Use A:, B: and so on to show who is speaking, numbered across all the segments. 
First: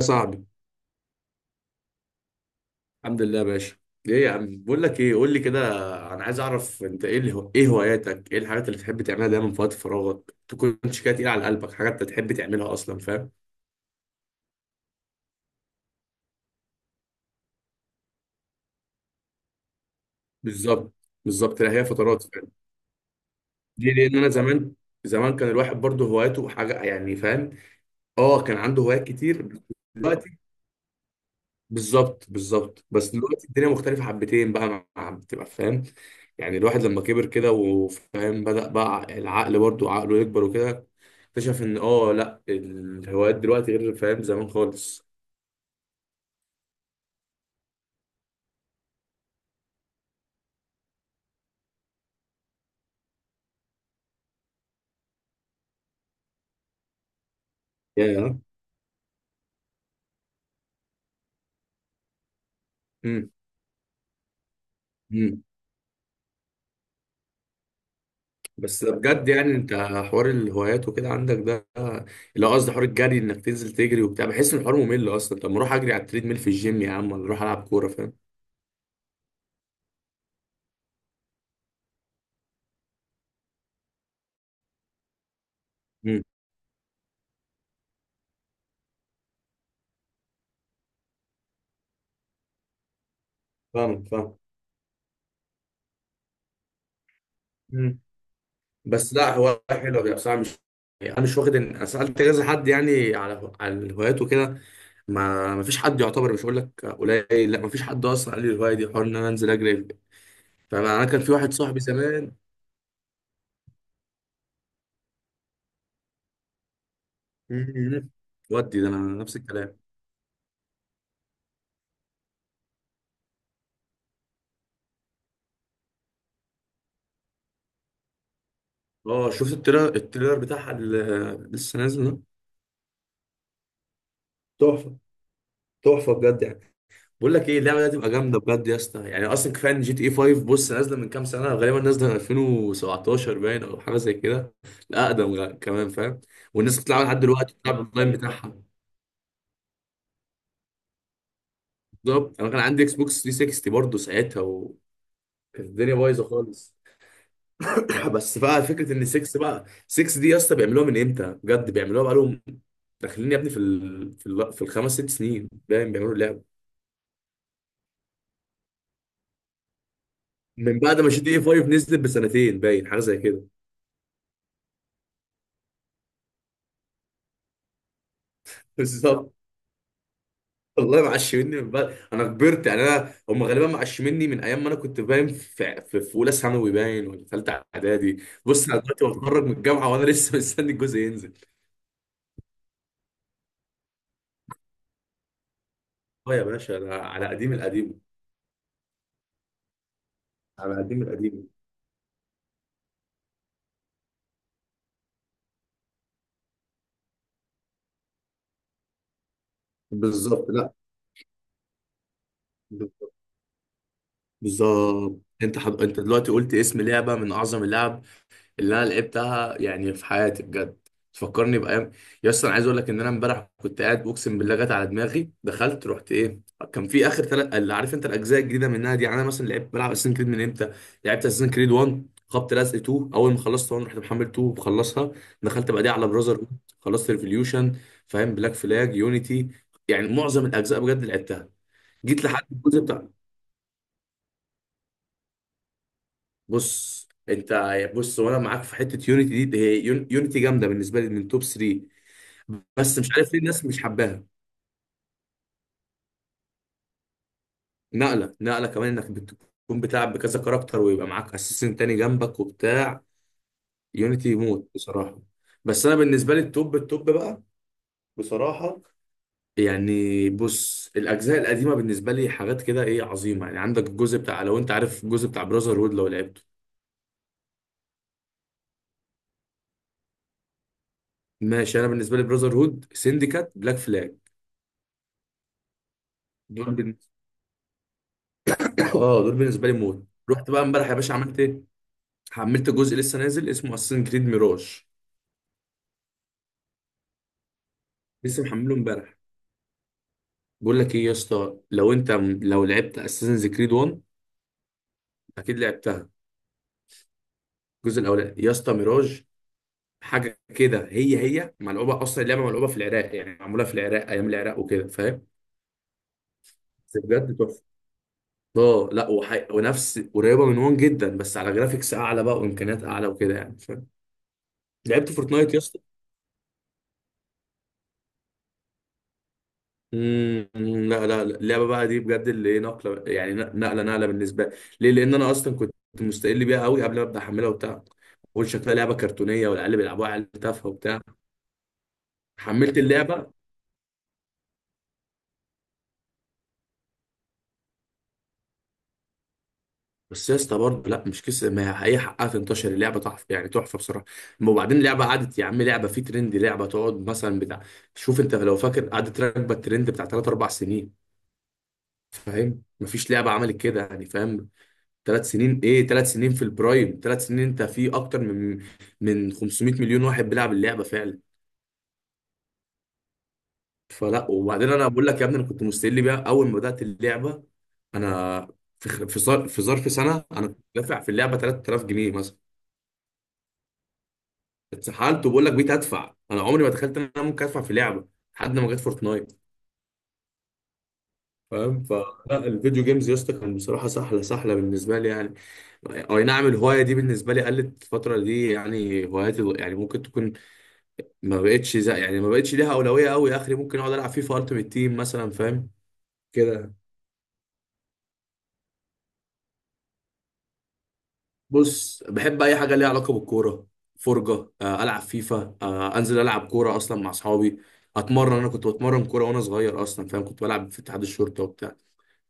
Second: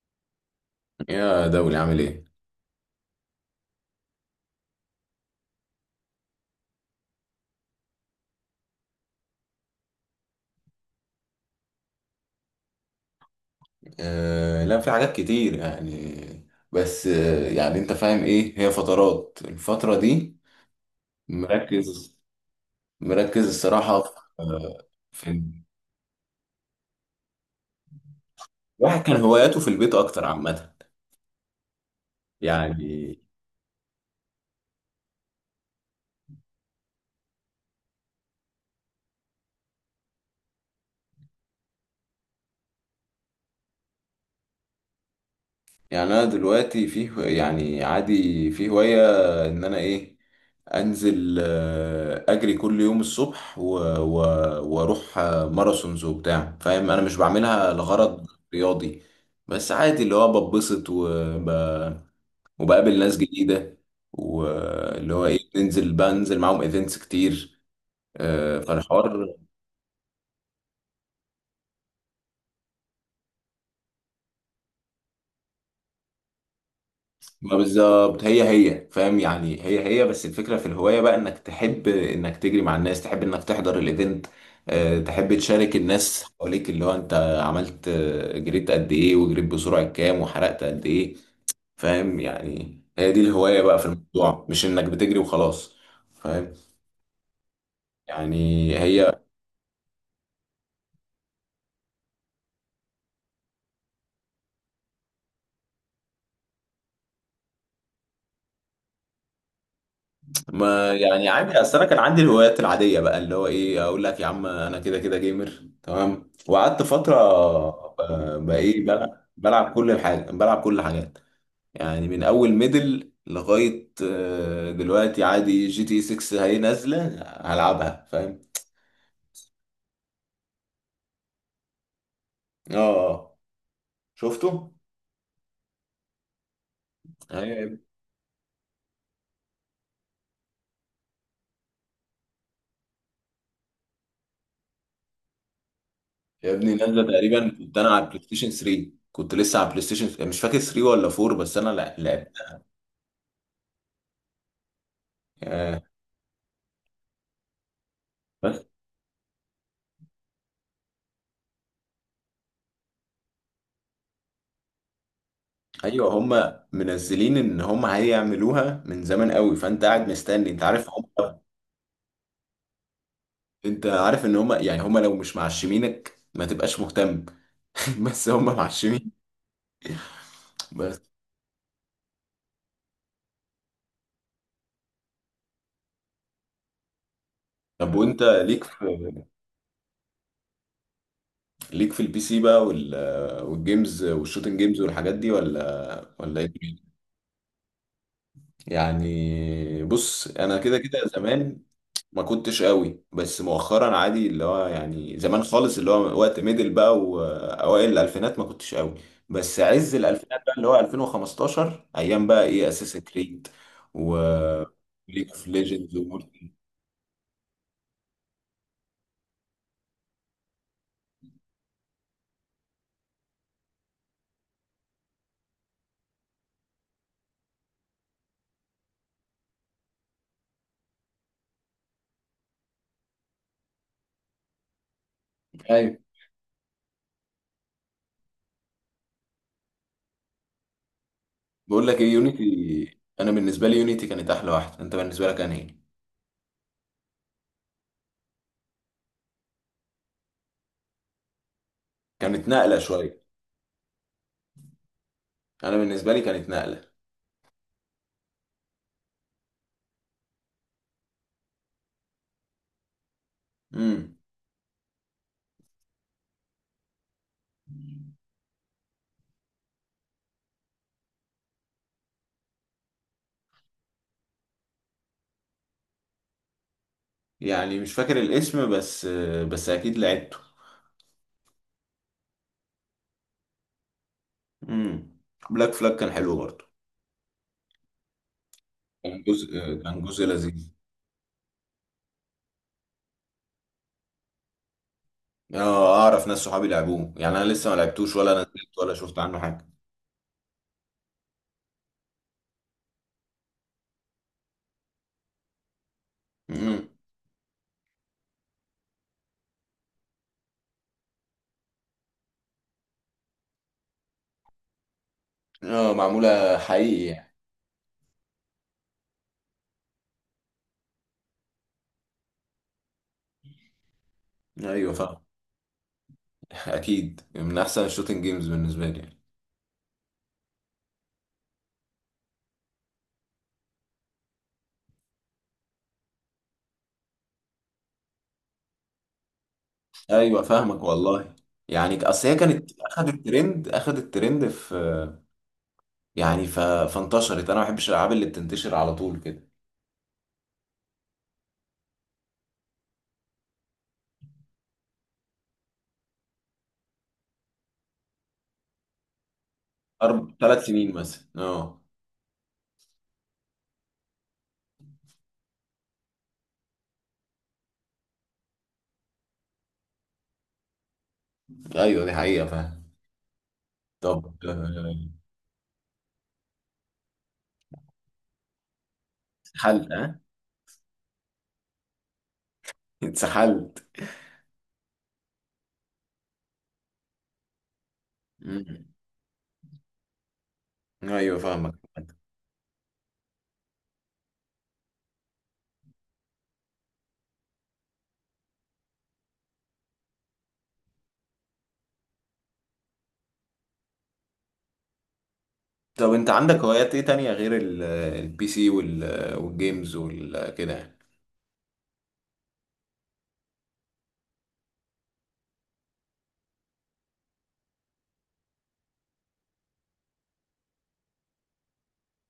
A: يا صاحبي.
B: يا دولي عامل ايه؟
A: الحمد لله يا باشا. ايه يا عم، بقول لك ايه، قول لي كده. انا عايز اعرف انت ايه، اللي هو ايه هواياتك، ايه الحاجات اللي بتحب تعملها دايما في وقت فراغك، تكونش كده تقيله على قلبك، حاجات انت تحب تعملها اصلا، فاهم؟
B: لا في حاجات كتير يعني. بس يعني انت فاهم ايه هي فترات الفترة دي.
A: بالظبط. بالظبط، لا هي
B: مركز
A: فترات فاهم.
B: مركز
A: ليه؟
B: الصراحة في،
A: لان انا زمان،
B: آه في
A: زمان كان الواحد برضه هواياته حاجه يعني، فاهم؟ اه كان عنده
B: الواحد
A: هوايات
B: كان
A: كتير.
B: هواياته في البيت اكتر
A: دلوقتي
B: عامة.
A: بالظبط بالظبط، بس
B: يعني
A: دلوقتي الدنيا مختلفة حبتين بقى، بتبقى فاهم. يعني الواحد لما كبر كده وفاهم، بدأ بقى العقل برضو عقله يكبر وكده. اكتشف ان لا الهوايات دلوقتي غير فاهم زمان خالص.
B: يعني انا دلوقتي يعني عادي في هواية ان انا ايه. انزل اجري كل يوم الصبح واروح ماراثونز وبتاع، فاهم انا مش بعملها لغرض
A: يا
B: رياضي، بس عادي اللي هو ببسط وبقابل ناس
A: امم
B: جديدة، واللي هو ايه
A: امم.
B: بنزل معاهم ايفنتس كتير.
A: بس ده بجد
B: فالحوار
A: يعني انت، حوار الهوايات وكده عندك ده، اللي هو قصدي حوار الجري انك تنزل تجري وبتاع، بحس ان الحوار ممل اصلا، طب ما اروح اجري على التريد ميل في الجيم يا عم، ولا اروح
B: ما
A: العب كورة، فاهم؟
B: بالظبط هي فاهم، يعني هي بس الفكرة في الهواية بقى انك تحب انك تجري مع الناس، تحب انك تحضر الايفنت. تحب تشارك
A: امم.
B: الناس حواليك اللي هو انت عملت، جريت قد ايه وجريت بسرعة كام وحرقت قد ايه. فاهم يعني هي دي الهواية بقى في
A: فاهم فاهم.
B: الموضوع، مش انك بتجري وخلاص. فاهم يعني
A: بس
B: هي.
A: لا هواية حلوة بقى بصراحة، مش يعني، أنا مش واخد إن أنا سألت كذا حد يعني على على الهوايات وكده. ما فيش حد يعتبر، مش هقول لك قليل، لا ما فيش حد أصلا قال لي الهواية دي حوار إن أنا أنزل أجري.
B: ما
A: فأنا كان
B: يعني
A: في واحد
B: عادي اصل
A: صاحبي
B: انا كان عندي
A: زمان.
B: الهوايات العاديه بقى اللي هو ايه، اقول لك يا عم انا كده كده جيمر تمام وقعدت فتره.
A: مم.
B: بقى
A: ودي
B: ايه،
A: ده أنا
B: بلعب
A: نفس
B: بلعب
A: الكلام.
B: كل حاجه، بلعب كل حاجات. يعني من اول ميدل لغايه دلوقتي عادي جي تي 6 هي نازله هلعبها فاهم.
A: أه شفت التريلر، بتاعها اللي لسه نازل ده.
B: اه آه. شفته.
A: تحفة، تحفة بجد يعني. بقول لك ايه،
B: أيوة.
A: اللعبه دي هتبقى جامده بجد يا اسطى، يعني اصلا كفايه ان جي تي اي 5، بص نازله من كام سنه، غالبا نازله من 2017 باين او حاجه زي كده. لا اقدم كمان فاهم.
B: يا ابني يا
A: والناس
B: ابني نازله
A: بتلعب لحد
B: تقريبا،
A: دلوقتي، بتلعب
B: كنت انا على
A: الاونلاين
B: البلاي ستيشن
A: بتاعها.
B: 3. كنت لسه على البلاي ستيشن مش فاكر 3 ولا 4، بس انا لعبت.
A: بالظبط انا كان عندي اكس بوكس 360 برضه ساعتها، وكانت
B: آه.
A: الدنيا بايظه خالص. بس بقى فكره ان 6، بقى 6 دي يا اسطى بيعملوها من امتى، بجد بيعملوها بقى لهم داخلين يا ابني في الخمس ست سنين باين
B: ايوه
A: بيعملوا اللعبه.
B: هم منزلين ان هم هيعملوها من زمان قوي، فانت قاعد مستني. انت
A: من
B: عارف
A: بعد
B: هم،
A: ما جي تي اي 5 نزلت بسنتين باين، حاجه زي كده.
B: انت عارف ان هم، يعني هم لو مش معشمينك ما تبقاش مهتم. بس هم معشمين
A: بالظبط.
B: بس.
A: والله معشمني من بعد انا كبرت، يعني انا هم غالبا معشمني من ايام ما انا كنت باين في اولى ثانوي باين ولا ثالثه
B: طب وانت
A: اعدادي.
B: ليك
A: بص انا
B: في،
A: دلوقتي بتخرج من الجامعه، وانا لسه مستني الجزء ينزل.
B: البي سي بقى والجيمز والشوتنج جيمز والحاجات دي، ولا
A: اه
B: ولا
A: يا
B: ايه؟
A: باشا انا على قديم القديم.
B: يعني بص انا
A: على
B: كده
A: قديم
B: كده
A: القديم.
B: زمان ما كنتش قوي، بس مؤخرا عادي اللي هو يعني زمان خالص اللي هو وقت ميدل بقى واوائل الالفينات ما كنتش قوي. بس عز الالفينات
A: بالظبط،
B: بقى اللي
A: لا
B: هو 2015 ايام بقى ايه اساس
A: بالظبط.
B: كريد و
A: بالظبط.
B: ليج اوف
A: انت
B: ليجندز
A: انت دلوقتي
B: ومورتال.
A: قلت اسم لعبه من اعظم اللعب اللي انا لعبتها يعني في حياتي بجد، تفكرني بايام. يا اسطى انا عايز اقول لك ان انا امبارح كنت قاعد، اقسم بالله جت على دماغي، دخلت رحت ايه. كان في اخر ثلاث، اللي عارف انت الاجزاء الجديده منها دي، يعني انا مثلا لعبت، بلعب اساسن كريد من امتى. لعبت اساسن كريد 1، خبط لزق 2، اول ما خلصت 1، رحت محمل 2 وخلصها. دخلت بقى دي
B: ايوه.
A: على براذر هود، خلصت ريفوليوشن، فاهم؟ بلاك فلاج، يونيتي، يعني معظم الاجزاء بجد لعبتها.
B: بقول لك ايه،
A: جيت لحد الجزء
B: يونيتي
A: بتاع،
B: انا بالنسبه لي يونيتي كانت احلى واحده. انت بالنسبه لك انا ايه؟
A: بص انت، بص وانا معاك في حته يونيتي دي، هي يونيتي جامده بالنسبه لي من توب 3.
B: كانت نقله
A: بس مش
B: شويه.
A: عارف ليه الناس مش حباها.
B: انا بالنسبه لي كانت نقله.
A: نقله، نقله كمان انك بتكون بتلعب بكذا كاركتر، ويبقى معاك اساسن تاني جنبك وبتاع.
B: امم.
A: يونيتي يموت بصراحه. بس انا بالنسبه لي التوب بقى، بصراحه. يعني بص الاجزاء القديمه بالنسبه لي حاجات كده ايه، عظيمه. يعني عندك الجزء بتاع، لو انت عارف الجزء بتاع براذر هود لو لعبته.
B: يعني مش فاكر الاسم، بس اكيد لعبته.
A: ماشي، انا بالنسبه لي براذر هود، سينديكات، بلاك فلاج،
B: امم. بلاك فلاج كان حلو برضه.
A: دول بالنسبه.
B: كان
A: اه دول
B: جزء
A: بالنسبه لي
B: كان
A: موت.
B: جزء
A: رحت بقى
B: لذيذ.
A: امبارح يا باشا، عملت ايه، حملت جزء لسه نازل، اسمه اساسن كريد ميراج.
B: اه اعرف ناس صحابي لعبوه، يعني انا لسه ما لعبتوش ولا
A: لسه محمله
B: نزلت ولا
A: امبارح.
B: شفت عنه حاجه.
A: بقول لك ايه يا اسطى، لو انت لو لعبت اساسنز كريد 1 اكيد لعبتها.
B: مم.
A: الجزء الاولاني يا اسطى، ميراج حاجه كده، هي هي ملعوبه اصلا، اللعبه ملعوبه في العراق، يعني معموله في العراق، ايام العراق وكده، فاهم؟
B: اه معموله
A: بس
B: حقيقي يعني.
A: بجد تحفه. اه لا ونفس قريبه من 1 جدا، بس على جرافيكس اعلى بقى وامكانيات اعلى وكده يعني، فاهم؟
B: ايوه
A: لعبت
B: فاهم.
A: فورتنايت يا اسطى؟
B: اكيد من احسن الشوتنج جيمز بالنسبه لي يعني.
A: امم، لا لا لا. اللعبه بقى دي بجد اللي ايه، نقله يعني، نقله نقله بالنسبه لي. ليه؟ لان انا اصلا كنت مستقل بيها قوي قبل ما ابدا احملها وبتاع. بقول شكلها لعبه كرتونيه، والعيال بيلعبوها عيال
B: ايوه
A: تافهه
B: فاهمك
A: وبتاع.
B: والله. يعني اصل هي كانت
A: حملت اللعبه،
B: اخذت ترند في، يعني فانتشرت. انا ما بحبش الالعاب اللي بتنتشر على طول كده.
A: بس يا اسطى برضه لا مش كسر، ما هي هي حقها تنتشر، اللعبه تحفه يعني، تحفه بصراحه. أما وبعدين اللعبه قعدت يا عم، لعبه في ترند لعبه تقعد مثلا بتاع، شوف انت لو فاكر قعدت راكبه الترند بتاع 3
B: اربع
A: 4
B: ثلاث سنين
A: سنين،
B: مثلا اه.
A: فاهم؟ مفيش لعبه عملت كده يعني، فاهم؟ ثلاث سنين ايه، ثلاث سنين في البرايم، ثلاث سنين انت في اكتر من 500 مليون واحد بيلعب اللعبه فعلا.
B: ايوه دي حقيقه فاهم. طب
A: فلا، وبعدين انا بقول لك يا ابني انا كنت مستقل بيها اول ما بدات اللعبه. انا في خ- في ظر- في
B: اتسحلت
A: ظرف
B: ها؟
A: سنه انا كنت دافع في اللعبه 3000 جنيه مثلا.
B: اتسحلت.
A: اتسحلت. وبقول لك بقيت ادفع، انا عمري ما تخيلت ان انا ممكن ادفع في لعبه لحد ما جت
B: مم.
A: فورتنايت.
B: ايوه فاهمك.
A: فاهم؟ فالفيديو جيمز يا اسطى كان بصراحه سحله، سحله بالنسبه لي يعني. اي نعم، الهوايه دي بالنسبه لي قلت الفتره دي يعني، هواياتي يعني ممكن تكون ما بقتش زي يعني، ما بقتش ليها اولويه قوي اخري، ممكن اقعد العب فيفا التيمت تيم مثلا، فاهم؟
B: طب انت عندك
A: كده.
B: هوايات ايه تانية غير البي سي والجيمز وكده؟
A: بص بحب اي حاجه ليها علاقه بالكوره، فرجه، العب فيفا، انزل العب كوره اصلا مع اصحابي، اتمرن. انا كنت بتمرن كوره وانا صغير اصلا فاهم، كنت بلعب في اتحاد الشرطه وبتاع.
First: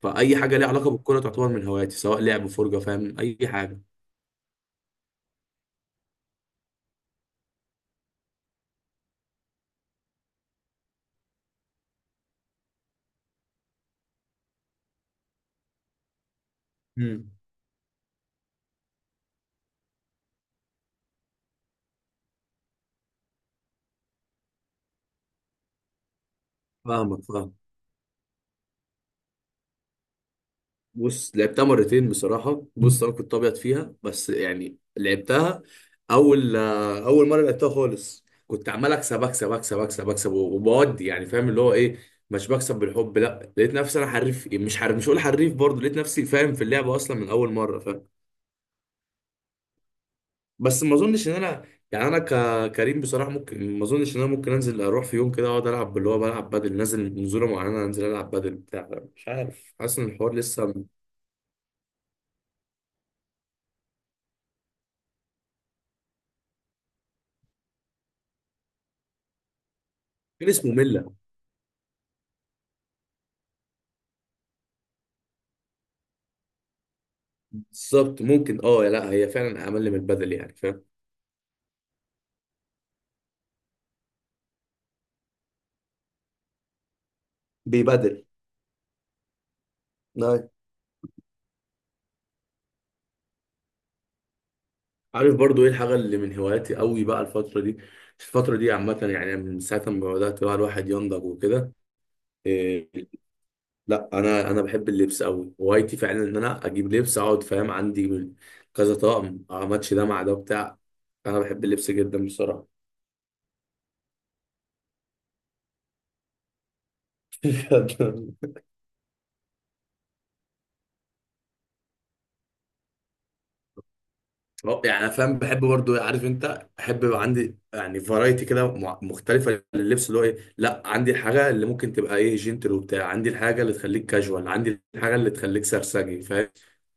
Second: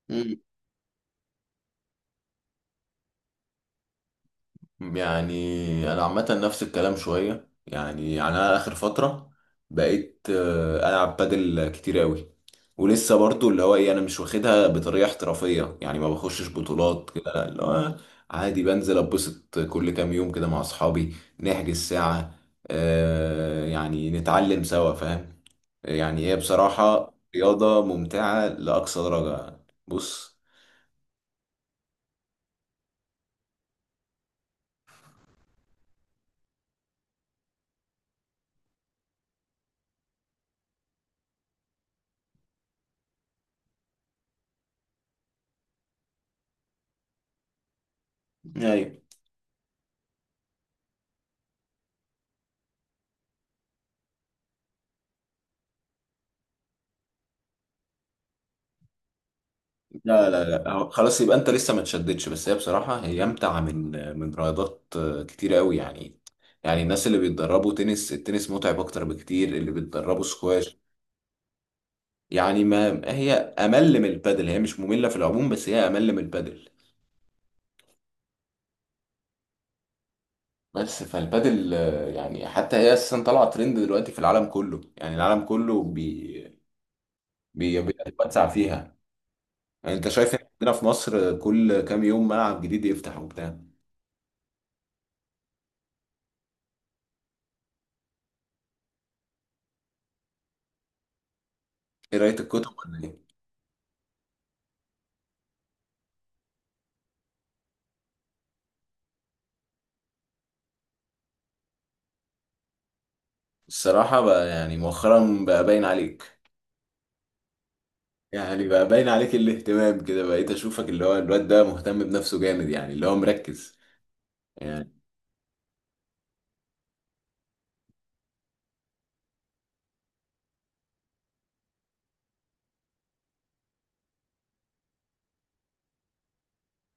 A: فاي
B: يعني
A: حاجه ليها علاقه بالكوره تعتبر من هواياتي، سواء لعب، فرجه، فاهم، اي حاجه.
B: يعني انا عامه نفس الكلام شويه، يعني انا اخر فتره بقيت العب بادل كتير قوي. ولسه برضو اللي هو ايه، انا مش واخدها بطريقه احترافيه يعني، ما بخشش بطولات كده،
A: مم.
B: لا، اللي هو عادي بنزل اتبسط كل كام يوم كده مع اصحابي. نحجز ساعه، يعني نتعلم سوا فاهم. يعني هي بصراحه
A: فاهمك فاهمك.
B: رياضه ممتعه لاقصى درجه. بص.
A: بص لعبتها مرتين بصراحة، بص أنا كنت أبيض فيها، بس يعني لعبتها. أول أول مرة لعبتها خالص كنت عمال أكسب أكسب أكسب أكسب أكسب وبودي يعني، فاهم اللي هو إيه، مش بكسب بالحب. لا لقيت نفسي أنا حريف، مش حريف، مش هقول حريف برضه، لقيت نفسي فاهم في اللعبة أصلا من أول مرة، فاهم؟
B: ايوه.
A: بس ما أظنش إن أنا، يعني أنا كريم بصراحة، ممكن ما أظنش إن أنا ممكن أنزل أروح في يوم كده أقعد ألعب، اللي هو بلعب بدل نازل نزولة معينة أنزل ألعب بدل بتاع، مش عارف، حاسس إن
B: لا
A: الحوار
B: لا لا
A: لسه
B: خلاص يبقى انت لسه ما تشددش، بس هي بصراحة هي امتع من رياضات كتير قوي يعني. يعني الناس اللي بيتدربوا التنس متعب اكتر بكتير، اللي بيتدربوا
A: كان اسمه
B: سكواش.
A: ملة.
B: يعني ما هي امل من البادل، هي مش مملة في العموم، بس هي امل من البادل.
A: بالظبط ممكن، اه لا هي فعلا اقل من البدل يعني فاهم.
B: بس فالبادل يعني حتى هي اساسا طالعة ترند دلوقتي في العالم كله، يعني العالم كله بي بي
A: بيبدل.
B: بيتوسع فيها. يعني انت شايف إن
A: نعم.
B: عندنا في مصر كل كام يوم ملعب جديد يفتح وبتاع.
A: عارف برضو ايه الحاجه اللي من هواياتي قوي بقى الفتره دي، الفتره دي عامه يعني من ساعه ما بدات بقى الواحد ينضج وكده.
B: ايه، قراية الكتب
A: إيه؟
B: ولا ايه؟
A: لا انا، بحب اللبس قوي، هوايتي فعلا ان انا اجيب لبس، اقعد فاهم عندي كذا طقم اماتش ده مع ده بتاع. انا بحب اللبس جدا بصراحه.
B: الصراحة بقى يعني مؤخرا بقى باين عليك، يعني بقى باين عليك الاهتمام كده، بقيت اشوفك اللي هو الواد ده مهتم بنفسه جامد يعني اللي هو مركز
A: اه
B: يعني.
A: يعني انا فاهم بحب برضو، عارف انت بحب يبقى عندي يعني فرايتي كده مختلفه لللبس اللي هو ايه، لا عندي الحاجه اللي ممكن تبقى ايه جنتل وبتاع، عندي الحاجه اللي تخليك كاجوال، عندي الحاجه اللي تخليك سرسجي، فاهم؟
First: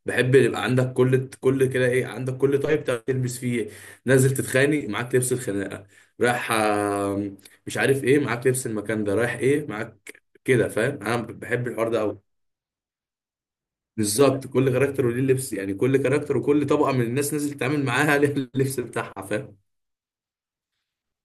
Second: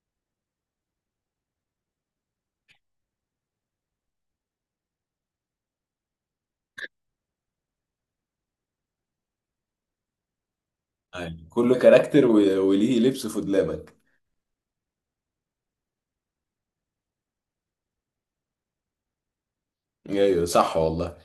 A: بحب يبقى عندك كل كده ايه، عندك كل طيب تعرف تلبس فيه إيه. نازل تتخانق معاك لبس الخناقه، رايح مش عارف ايه معاك لبس المكان ده، رايح ايه معاك كده، فاهم؟ انا
B: يعني
A: بحب
B: كله
A: الحوار ده قوي.
B: كاركتر وليه لبس في دولابك.
A: بالظبط، كل كاركتر وليه لبس، يعني كل كاركتر وكل طبقه من الناس نازل تتعامل معاها ليها اللبس بتاعها، فاهم؟
B: ايوه صح والله.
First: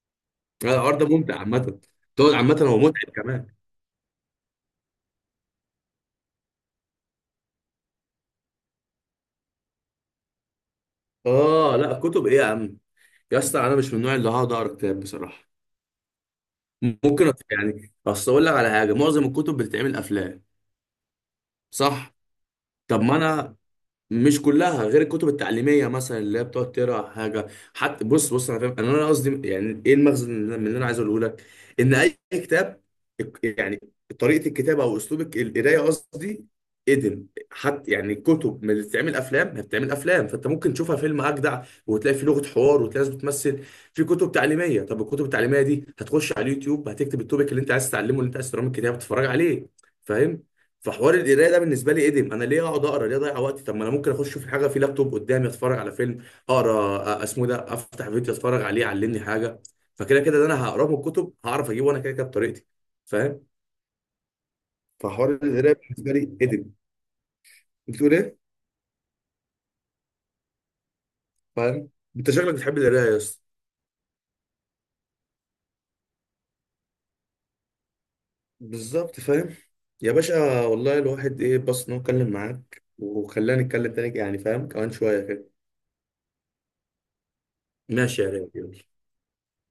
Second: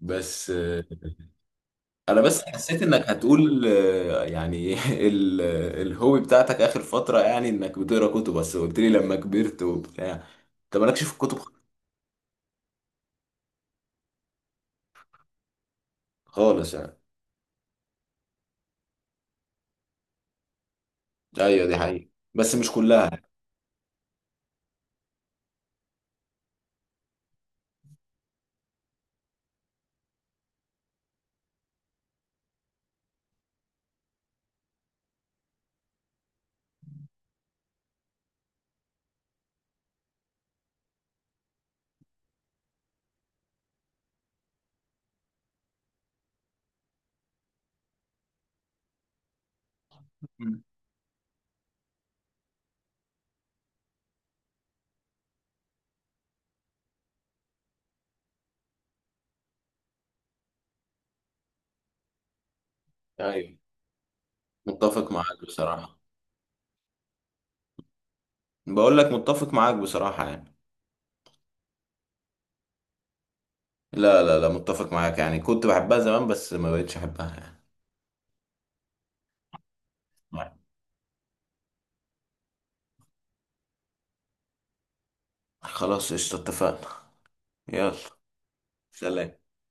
B: بس
A: لا، الحوار ده ممتع عامه.
B: انا
A: تقعد
B: بس
A: عامه هو
B: حسيت انك
A: متعب كمان.
B: هتقول يعني ال- الهوبي بتاعتك اخر فترة، يعني انك بتقرا كتب، بس قلت لي لما كبرت وبتاع انت مالكش في الكتب
A: اه لا كتب ايه يا عم، يا اسطى انا مش من النوع اللي هقعد اقرا كتاب بصراحه.
B: خالص يعني.
A: ممكن يعني اصل اقول لك على حاجه، معظم الكتب بتتعمل افلام.
B: ايوه دي حقيقة
A: صح.
B: بس مش
A: طب
B: كلها.
A: ما انا، مش كلها غير الكتب التعليميه مثلا اللي هي بتقعد تقرا حاجه. حتى بص بص انا فاهم انا، قصدي يعني ايه المغزى من اللي انا عايز اقوله لك، ان اي كتاب يعني، طريقه الكتابه او اسلوبك القرايه قصدي ادم، حتى يعني الكتب ما بتتعمل افلام، ما بتتعمل افلام، فانت ممكن تشوفها فيلم اجدع وتلاقي فيه لغه حوار وتلاقي ناس بتمثل. في كتب تعليميه، طب الكتب التعليميه دي هتخش على اليوتيوب، هتكتب التوبيك اللي انت عايز تتعلمه، اللي انت عايز تقراه من الكتاب تتفرج عليه، فاهم؟
B: مم.
A: فحوار القرايه ده بالنسبه لي ادم، انا ليه اقعد اقرا، ليه اضيع وقتي، طب ما انا ممكن اخش في حاجه، في لابتوب قدامي اتفرج على فيلم، اقرا اسمه إيه ده، افتح فيديو اتفرج عليه يعلمني حاجه، فكده كده ده انا هقراه من الكتب هعرف اجيبه انا كده كده بطريقتي، فاهم؟
B: ايوه متفق
A: فحوار
B: معاك
A: القرايه
B: بصراحة.
A: بالنسبه لي ادم، بتقول ايه؟
B: بقول لك متفق معاك بصراحة يعني.
A: فاهم. انت شكلك بتحب القرايه يا اسطى.
B: لا لا لا متفق معاك، يعني كنت بحبها زمان بس ما بقتش احبها يعني.
A: بالظبط فاهم. يا باشا والله الواحد ايه بس انه اتكلم معاك، وخلاني اتكلم تاني يعني فاهم، كمان شويه كده.
B: خلاص قشطة اتفقنا. يلا.
A: ماشي يا ريت.
B: سلام.